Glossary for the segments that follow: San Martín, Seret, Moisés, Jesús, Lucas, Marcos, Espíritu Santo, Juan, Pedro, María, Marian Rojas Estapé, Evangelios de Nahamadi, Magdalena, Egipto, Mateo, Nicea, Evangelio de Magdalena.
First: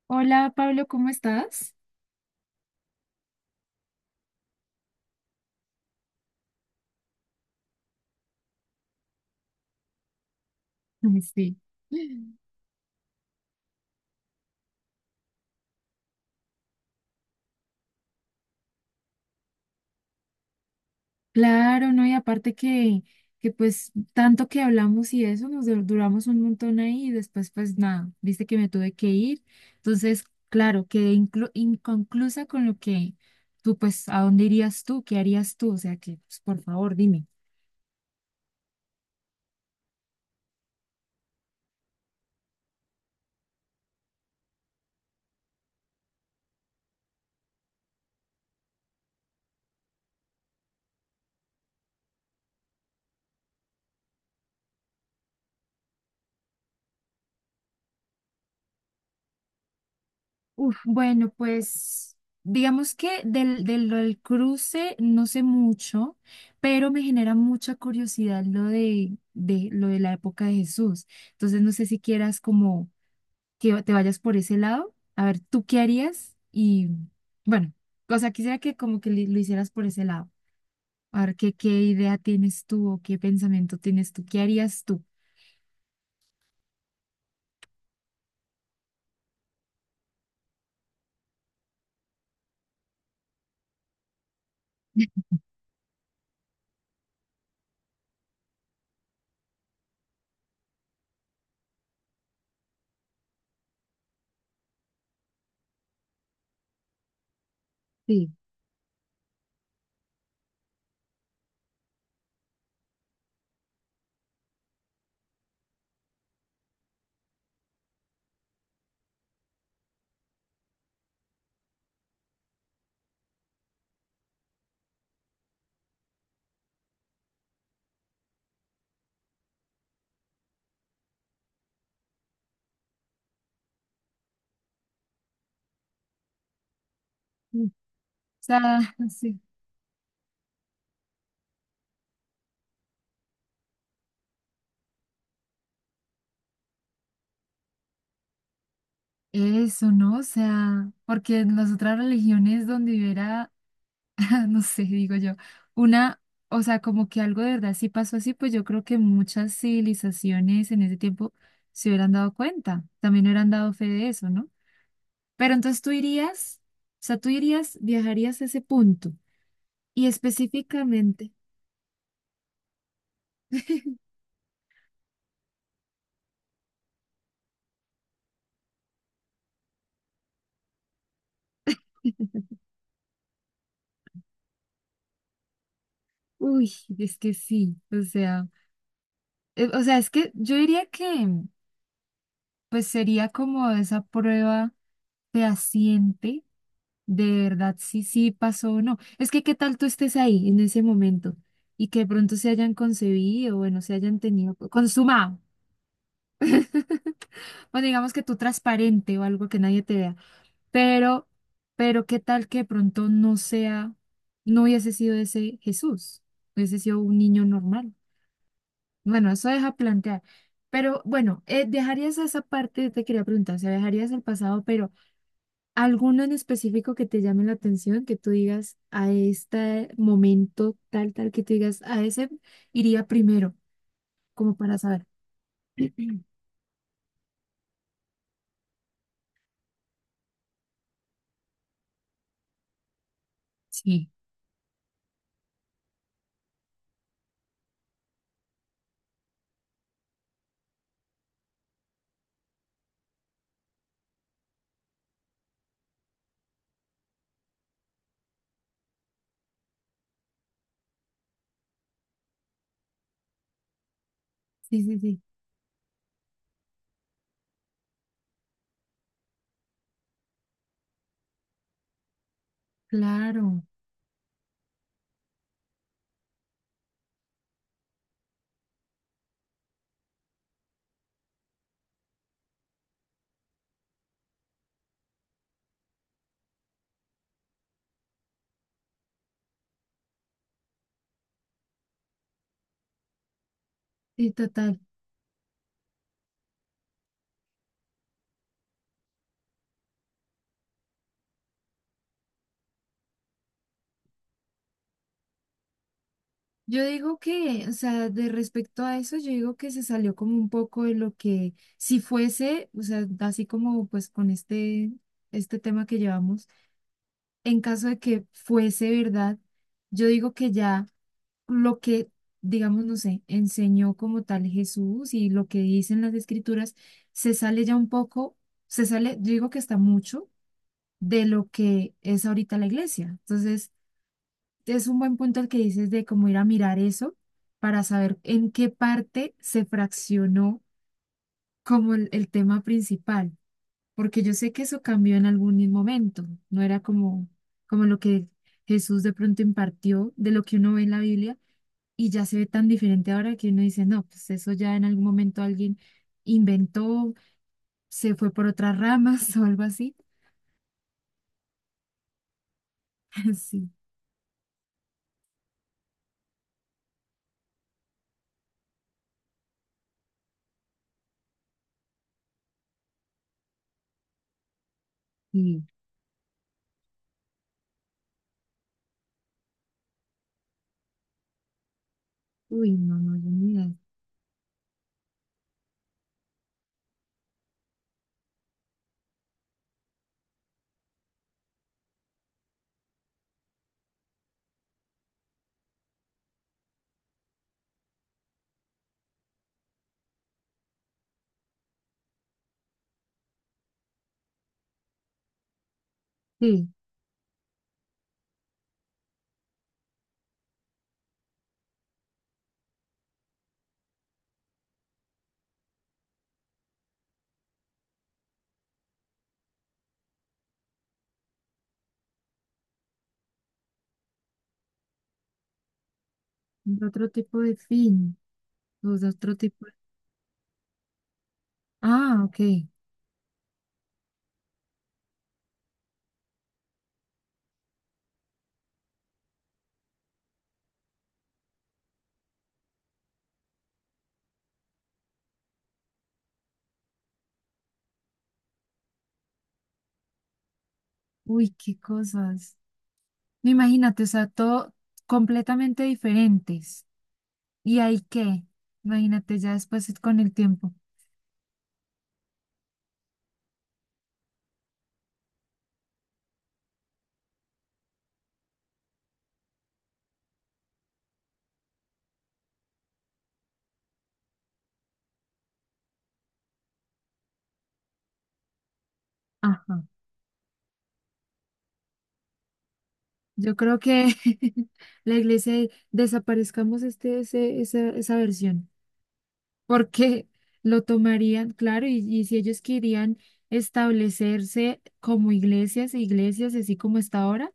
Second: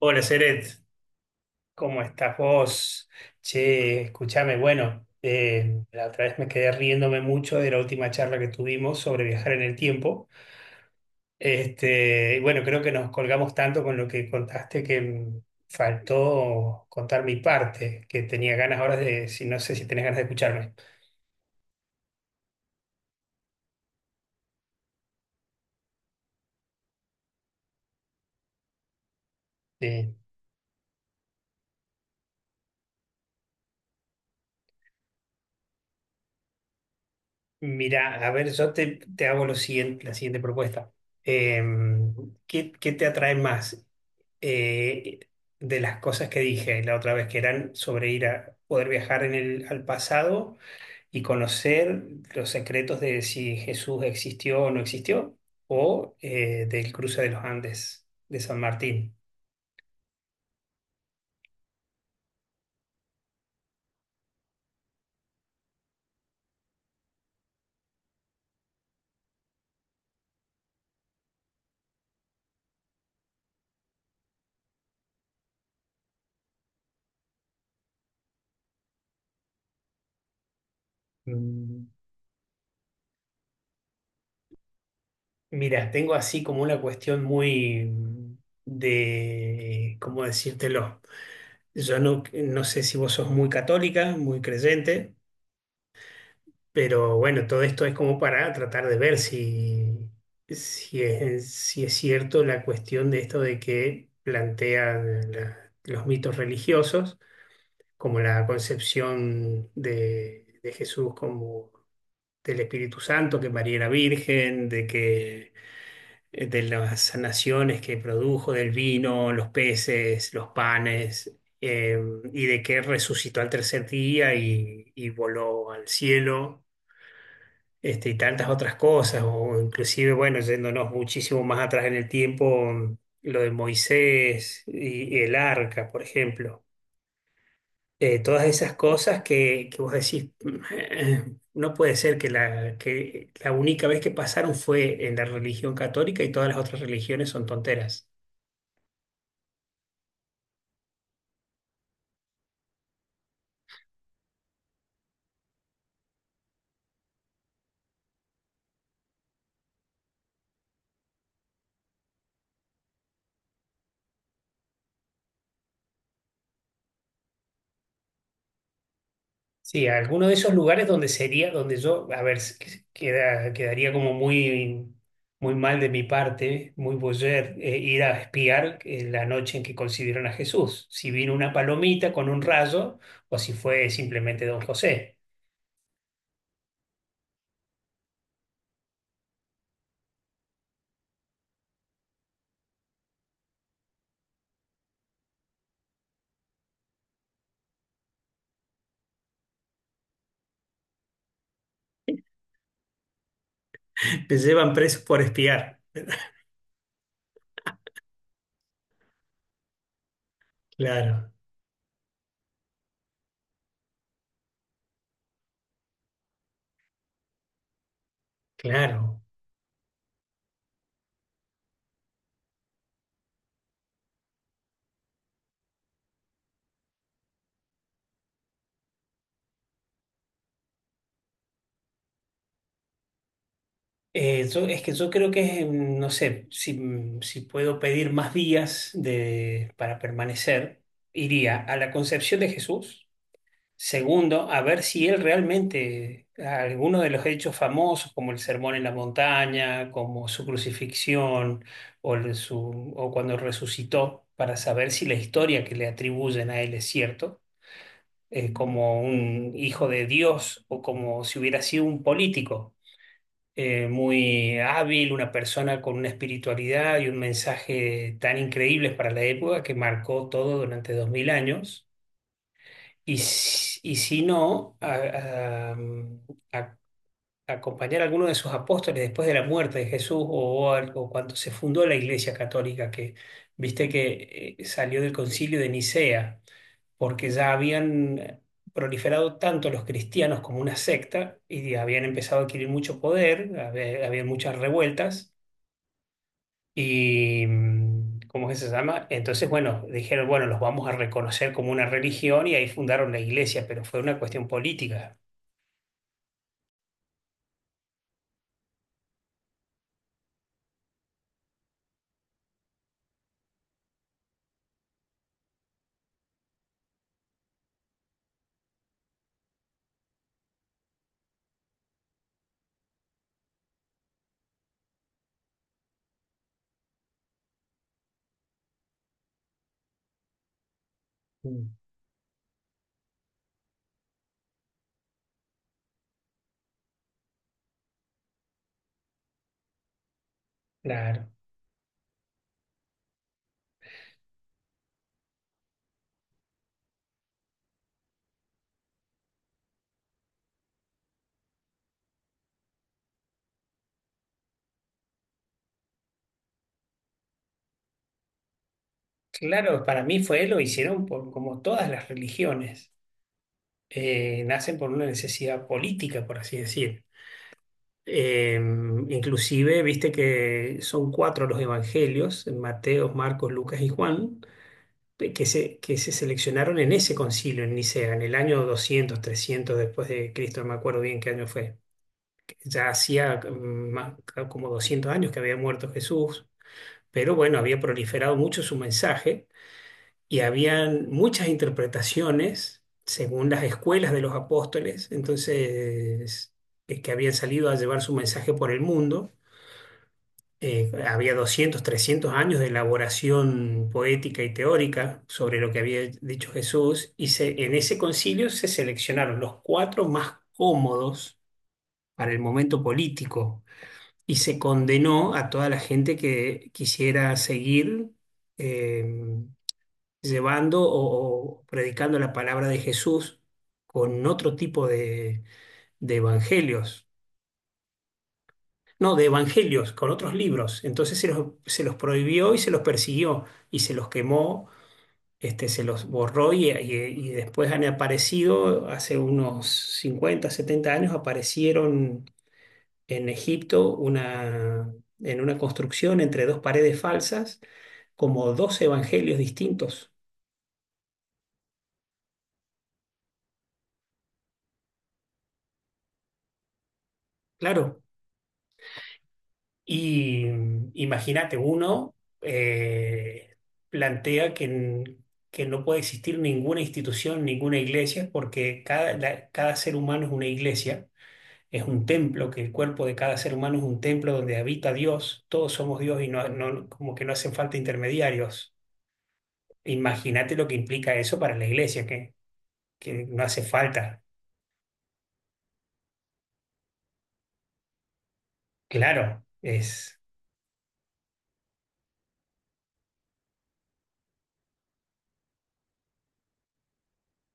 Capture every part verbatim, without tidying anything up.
Hola, Hola Seret, Pablo, ¿cómo estás? ¿cómo estás vos? Che, escúchame, bueno, eh, la otra vez me quedé riéndome mucho de la última charla que tuvimos sobre viajar en el tiempo. Sí. Este, y bueno, creo que nos colgamos tanto con lo que contaste que mm, faltó contar mi parte, que tenía ganas ahora de, si no sé si tenés ganas de escucharme. Claro, ¿no? Y aparte que, que pues tanto que hablamos y eso, nos dur- duramos un montón ahí y después pues nada, viste que me tuve que ir. Eh, Entonces, claro, quedé inclu- inconclusa con lo que tú pues, ¿a dónde irías tú? ¿Qué harías tú? O sea que, pues, por favor, dime. mira, a ver, yo te, te hago lo siguiente, la siguiente propuesta. Em, ¿qué, qué te atrae más? eh, de las cosas que dije la otra vez, que eran sobre ir a poder viajar en el, al pasado y conocer los secretos de si Jesús existió o no existió, o eh, del cruce de los Andes de San Martín. Uf, bueno, pues digamos que del, del, lo del cruce no sé mucho, pero me genera mucha curiosidad lo de, de lo de la época de Jesús. Entonces no sé si quieras como que te vayas por ese lado. A ver, ¿tú qué harías? Y bueno, o sea, quisiera que como que li- lo hicieras por ese lado. A ver, ¿qué, qué Mm, idea tienes tú o qué pensamiento tienes tú? ¿Qué harías tú? Mira, tengo así como una cuestión muy mm, de, ¿cómo decírtelo? Yo no, no sé si vos sos muy católica, muy creyente. Pero bueno, todo esto es como para tratar de ver si, si es, si es cierto la cuestión de esto de que plantean la- los mitos religiosos, como Sí. la concepción de, de Jesús como del Espíritu Santo, que María era virgen, de que eh, de las sanaciones que produjo, del vino, los peces, los panes, eh, y de que resucitó al tercer día y y voló al cielo este, y tantas otras cosas, o inclusive, bueno, yéndonos muchísimo más atrás en el tiempo, mm, lo de Moisés y, y el arca, por ejemplo. Mm. O Eh, todas esas sea, cosas sí. que, que vos decís, no puede ser que la, que la única vez que pasaron fue en la religión católica y todas las otras religiones son tonteras. Eso, ¿no? O sea, porque en las otras religiones donde hubiera, no sé, digo yo, una, o sea, como que algo de verdad sí pasó así, pues yo creo que muchas civilizaciones en ese tiempo se hubieran dado cuenta, también hubieran dado fe de eso, ¿no? Pero entonces tú irías, o sea, tú irías, viajarías a ese punto Sí, y alguno de esos lugares donde específicamente, sería, donde yo, a ver, s- que- queda- quedaría como muy, muy mal de mi parte, muy boyer, eh, ir a espiar eh, la noche en que concibieron a Jesús. Si vino una palomita con un rayo o si fue simplemente don José. uy, es que sí, o sea, eh, o sea, es que yo diría que pues sería como esa prueba fehaciente. De verdad, sí, sí pasó o no. Es que qué tal tú estés ahí en ese momento y que de pronto se hayan concebido, bueno, se hayan Te tenido, llevan presos por consumado. espiar. O digamos que tú transparente o algo que nadie te vea. Pero, Claro, pero qué tal que de pronto no sea, no hubiese sido ese Jesús, hubiese sido un niño normal. claro. Bueno, eso deja plantear. Pero bueno, eh, dejarías esa parte, te quería preguntar, o sea, dejarías el pasado, pero ¿alguno en específico que te llame la atención, que tú digas a este momento tal, tal, que tú digas a ese iría primero, Eh, como yo- para es que saber? yo creo que, mm, no sé, si, mm, si puedo pedir más días de, para permanecer, iría a la Concepción de Jesús. Sí. Segundo, a ver si él realmente, alguno de los hechos famosos, como el sermón en la montaña, como su crucifixión, o, el- su, o cuando resucitó, para saber si la historia que le atribuyen a él es cierto, eh, como un hijo de Dios o como si hubiera sido un político eh, muy Sí, sí, hábil, sí, una persona con una espiritualidad y un mensaje tan increíble para la época que marcó todo durante dos mil años y, claro, si- y si no, a- a- mm, a- acompañar a alguno de sus apóstoles después de la muerte de Jesús o, al- o cuando se fundó la Iglesia Católica, que viste que eh, salió del concilio de Nicea, porque ya habían eh, proliferado tanto los cristianos como una secta y habían empezado a adquirir mucho poder, había- había sí, muchas total. revueltas. Y, mm, ¿cómo es que se llama? Entonces, bueno, dijeron, bueno, los vamos a reconocer como una religión y ahí fundaron la iglesia, pero fue una cuestión política. Yo digo que, o sea, de respecto a eso, yo digo que se salió como un poco de lo que, si fuese, o sea, así como pues con este, este tema que llevamos, en caso de que fuese verdad, yo digo que ya. Lo que, digamos, no sé, enseñó como tal Jesús y lo que dicen las escrituras, se sale ya un poco, se sale, yo digo que está mucho de lo Mm. que es ahorita la iglesia. Entonces, es un buen punto el que dices de cómo ir a mirar eso para saber en qué parte se fraccionó Claro, como el, el tema principal, porque yo sé que eso cambió en algún momento, no era como, como lo que Jesús de pronto impartió de lo que uno ve en la Biblia y ya se ve tan diferente ahora que uno dice, no, pues eso ya en algún momento alguien inventó, se fue por otras ramas o algo claro, así. para mí fue, lo hicieron por, como todas las religiones, Sí, eh, nacen por una necesidad política, por así decir. Eh, inclusive, viste que son cuatro los evangelios, Mateo, Marcos, Lucas y Juan de- que sí. se, que se seleccionaron en ese concilio en Nicea, en el año doscientos trescientos después de Cristo, no me acuerdo bien qué año fue. Uy, Ya no, no, yo hacía ni idea. mm, más- como doscientos años que había muerto Jesús, pero bueno, había proliferado mucho su mensaje y habían muchas interpretaciones según las escuelas de los apóstoles, entonces, eh, que habían salido a llevar su mensaje por el mundo eh, había doscientos trescientos años de elaboración poética y teórica sobre lo que había dicho Sí, Jesús, y se- en ese concilio se seleccionaron los cuatro más cómodos para el momento político y se condenó a toda la gente que quisiera seguir eh, llevando o, o predicando la palabra de Jesús con otro tipo de de evangelios otro tipo de fin, o sea, no, de otro tipo de- evangelios, con otros libros. Entonces se los, se los Ah, ok. prohibió y se los persiguió y se los quemó, este, se los borró y, y- y después han aparecido, hace unos cincuenta, setenta años, aparecieron en Egipto una, en una construcción entre dos paredes falsas como dos evangelios distintos. Uy, qué cosas. No, imagínate, o sea, todo completamente diferentes. ¿Y ahí Claro, qué? Imagínate ya después es con el y tiempo. mm, imagínate, uno eh, plantea que, n- que no puede existir ninguna institución, ninguna iglesia, porque cada, la- cada ser humano es una iglesia, es un templo, que el cuerpo de cada ser humano es un templo donde habita Dios, todos somos Dios y no, no- como que no hacen falta intermediarios. Ajá. Imagínate lo que implica eso para la iglesia, que, que no Yo hace creo que falta. la iglesia desaparezcamos este, ese, esa, esa versión. Claro, es... Porque lo tomarían, claro, y, y si ellos querían establecerse como iglesias, iglesias así como está ahora,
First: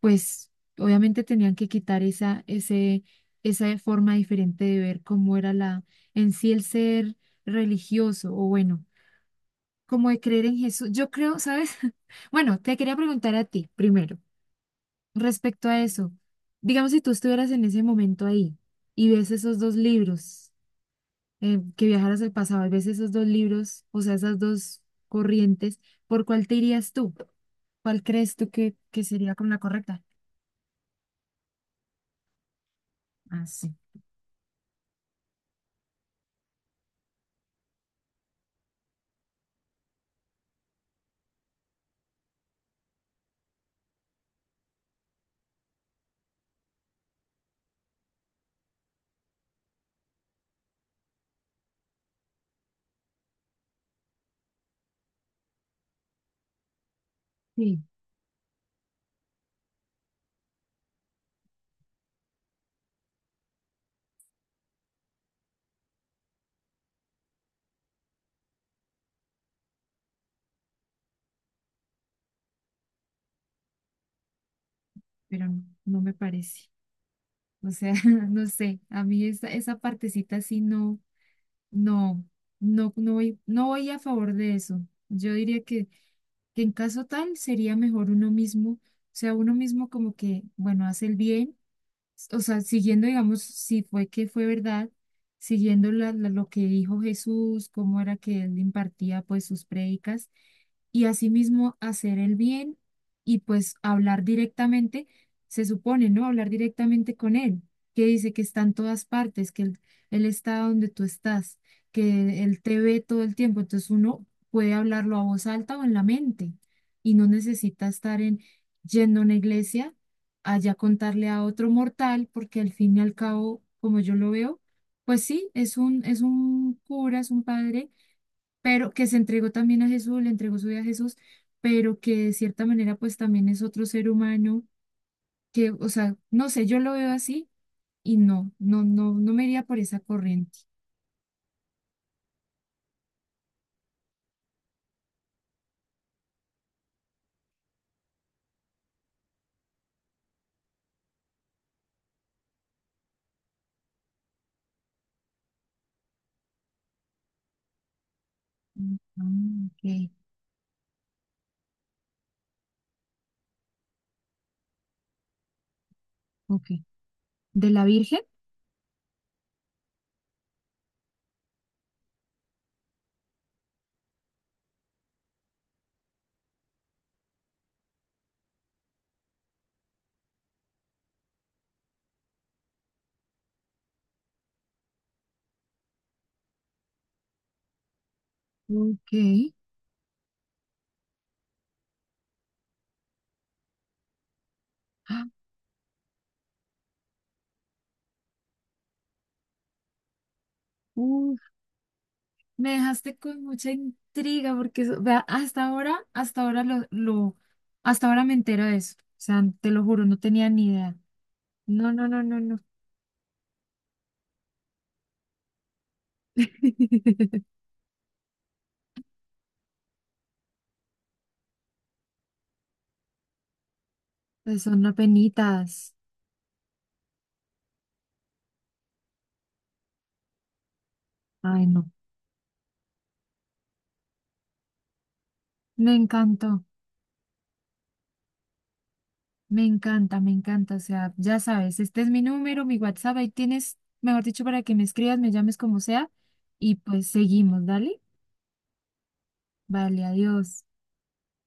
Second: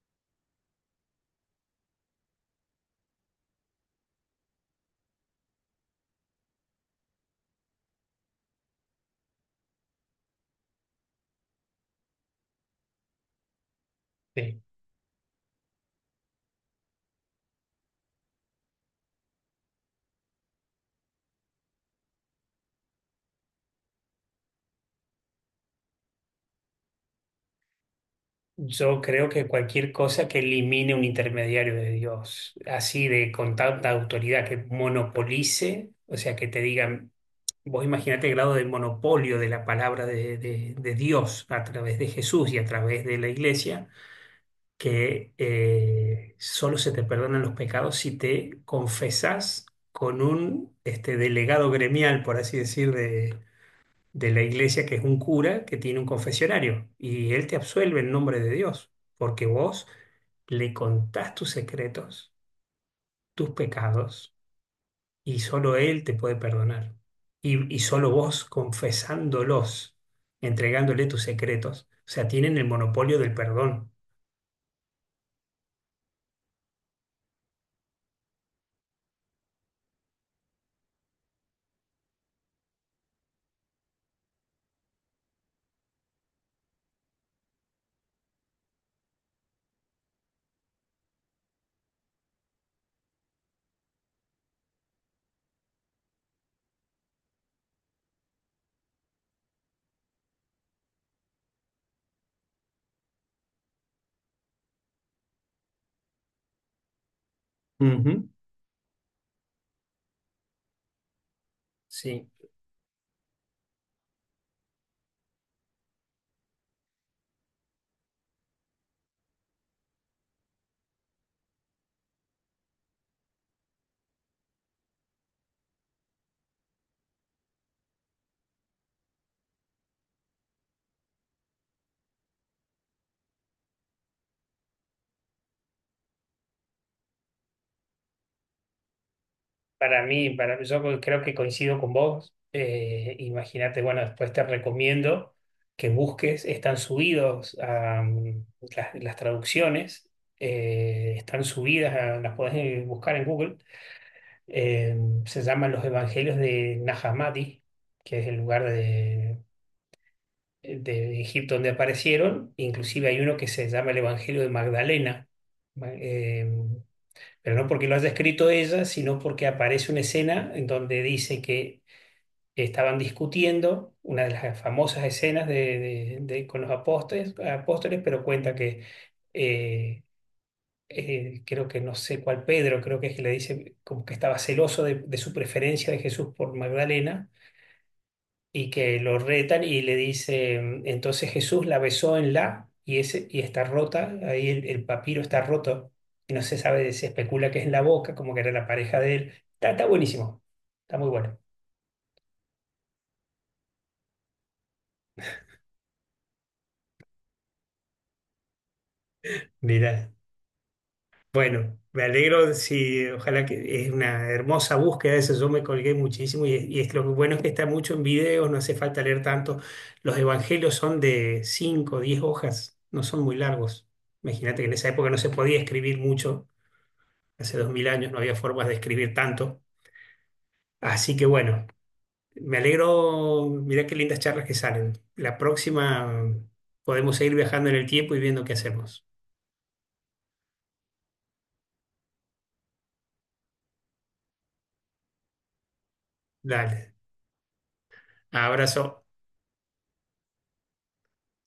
pues obviamente tenían que quitar esa, ese, esa forma diferente de ver cómo era la, en sí el ser religioso, o bueno, como de creer en Jesús. Yo creo, ¿sabes? Bueno, te quería preguntar a ti primero, sí. respecto a eso, digamos si tú estuvieras en ese momento ahí y ves esos dos libros eh, que viajaras el pasado, al veces esos dos libros, o sea, esas dos corrientes, ¿por cuál te irías tú? ¿Cuál crees tú que, Yo que creo sería que como la cualquier correcta? cosa que elimine un intermediario de Dios, así de Ah, con sí. tanta autoridad que monopolice, o sea, que te digan, vos imagínate el grado de monopolio de la palabra de, de- de Dios a través de Jesús y a través de la iglesia, que eh, solo se te perdonan los pecados si te confesás con un este, delegado gremial, por así decir, de la iglesia que es un cura que tiene un confesionario y él te Sí, absuelve en nombre de Dios, porque vos le contás tus secretos, tus pecados y solo él te puede perdonar. Y, y solo vos confesándolos, entregándole tus secretos, o sea, tienen el monopolio del perdón. pero no, no me parece. O sea, no sé, a mí esa, esa partecita sí no, no, no, no voy, no voy a favor de eso. Yo diría que, que en caso tal sería mejor uno mismo, o sea, uno mismo como que, bueno, hace el bien, o sea, siguiendo, digamos, si fue que fue verdad, siguiendo la- la- lo que dijo Jesús, cómo era que él impartía pues sus prédicas y asimismo hacer el bien y pues hablar directamente, se supone, ¿no? Hablar directamente con él, que Ujú. dice que está en todas partes, que él, él está donde tú estás, Sí. que él te ve todo el tiempo, entonces uno puede hablarlo a voz alta o en la mente y no necesita estar en... yendo a una iglesia allá contarle a otro mortal, porque al fin y al cabo, como yo lo veo, pues sí, es un, es un cura, es un padre, pero que se entregó también a Jesús, le entregó su vida a Jesús, pero que de cierta manera pues también es otro ser humano, que, o sea, no sé, yo lo veo así y no, no, no, no me iría por esa Para mí, corriente. para, yo co- creo que coincido con vos. Eh, imagínate, bueno, después te recomiendo que busques, están subidos a, mm, las, las traducciones, eh, están subidas, a- las podés eh, buscar en Google. Eh, se llaman los Evangelios de Nahamadi, que es el lugar Mm, ah, de, ok, de Egipto donde aparecieron. Inclusive hay uno que se llama el Evangelio de Magdalena. Ma- eh, ok. pero no ¿De la porque lo haya Virgen? escrito ella, sino porque aparece una escena en donde dice que estaban discutiendo, una de las famosas escenas de, de- de- con los apóstoles, apóstoles, pero cuenta que eh, eh, creo que no sé cuál Pedro, creo que es que le dice como que estaba celoso de, de su preferencia de Jesús por Magdalena y que Ok. lo retan y le dice, entonces Jesús la besó en la y, ese, y está rota, ahí el, el papiro Ah, está roto y no se sabe, se especula que es en la boca, como que era la pareja de él. Está, está buenísimo, está muy bueno. me dejaste con mucha intriga porque eso- vea, hasta ahora, hasta ahora lo, lo, hasta ahora me entero de eso. O sea, te lo juro, Mira, no tenía ni idea. bueno, No, me no, no, no, alegro no. si, ojalá que es una hermosa búsqueda, eso yo me colgué muchísimo y, es- y es lo bueno es que está mucho en videos, no hace falta leer tanto. Los evangelios son de cinco, diez hojas, no son muy largos. Imagínate Pues que en son esa no época no se podía penitas. escribir mucho. Hace dos mil años no había formas de escribir tanto. Así que bueno, Ay, no. me alegro, mirá qué lindas charlas que salen. La Me próxima encantó, podemos seguir viajando en el tiempo y viendo qué hacemos. me encanta, me encanta. O sea, ya sabes, este es mi número, mi WhatsApp, ahí tienes, mejor dicho, para que me escribas, me llames como sea. Y Dale, pues seguimos, dale. abrazo. Vale, adiós.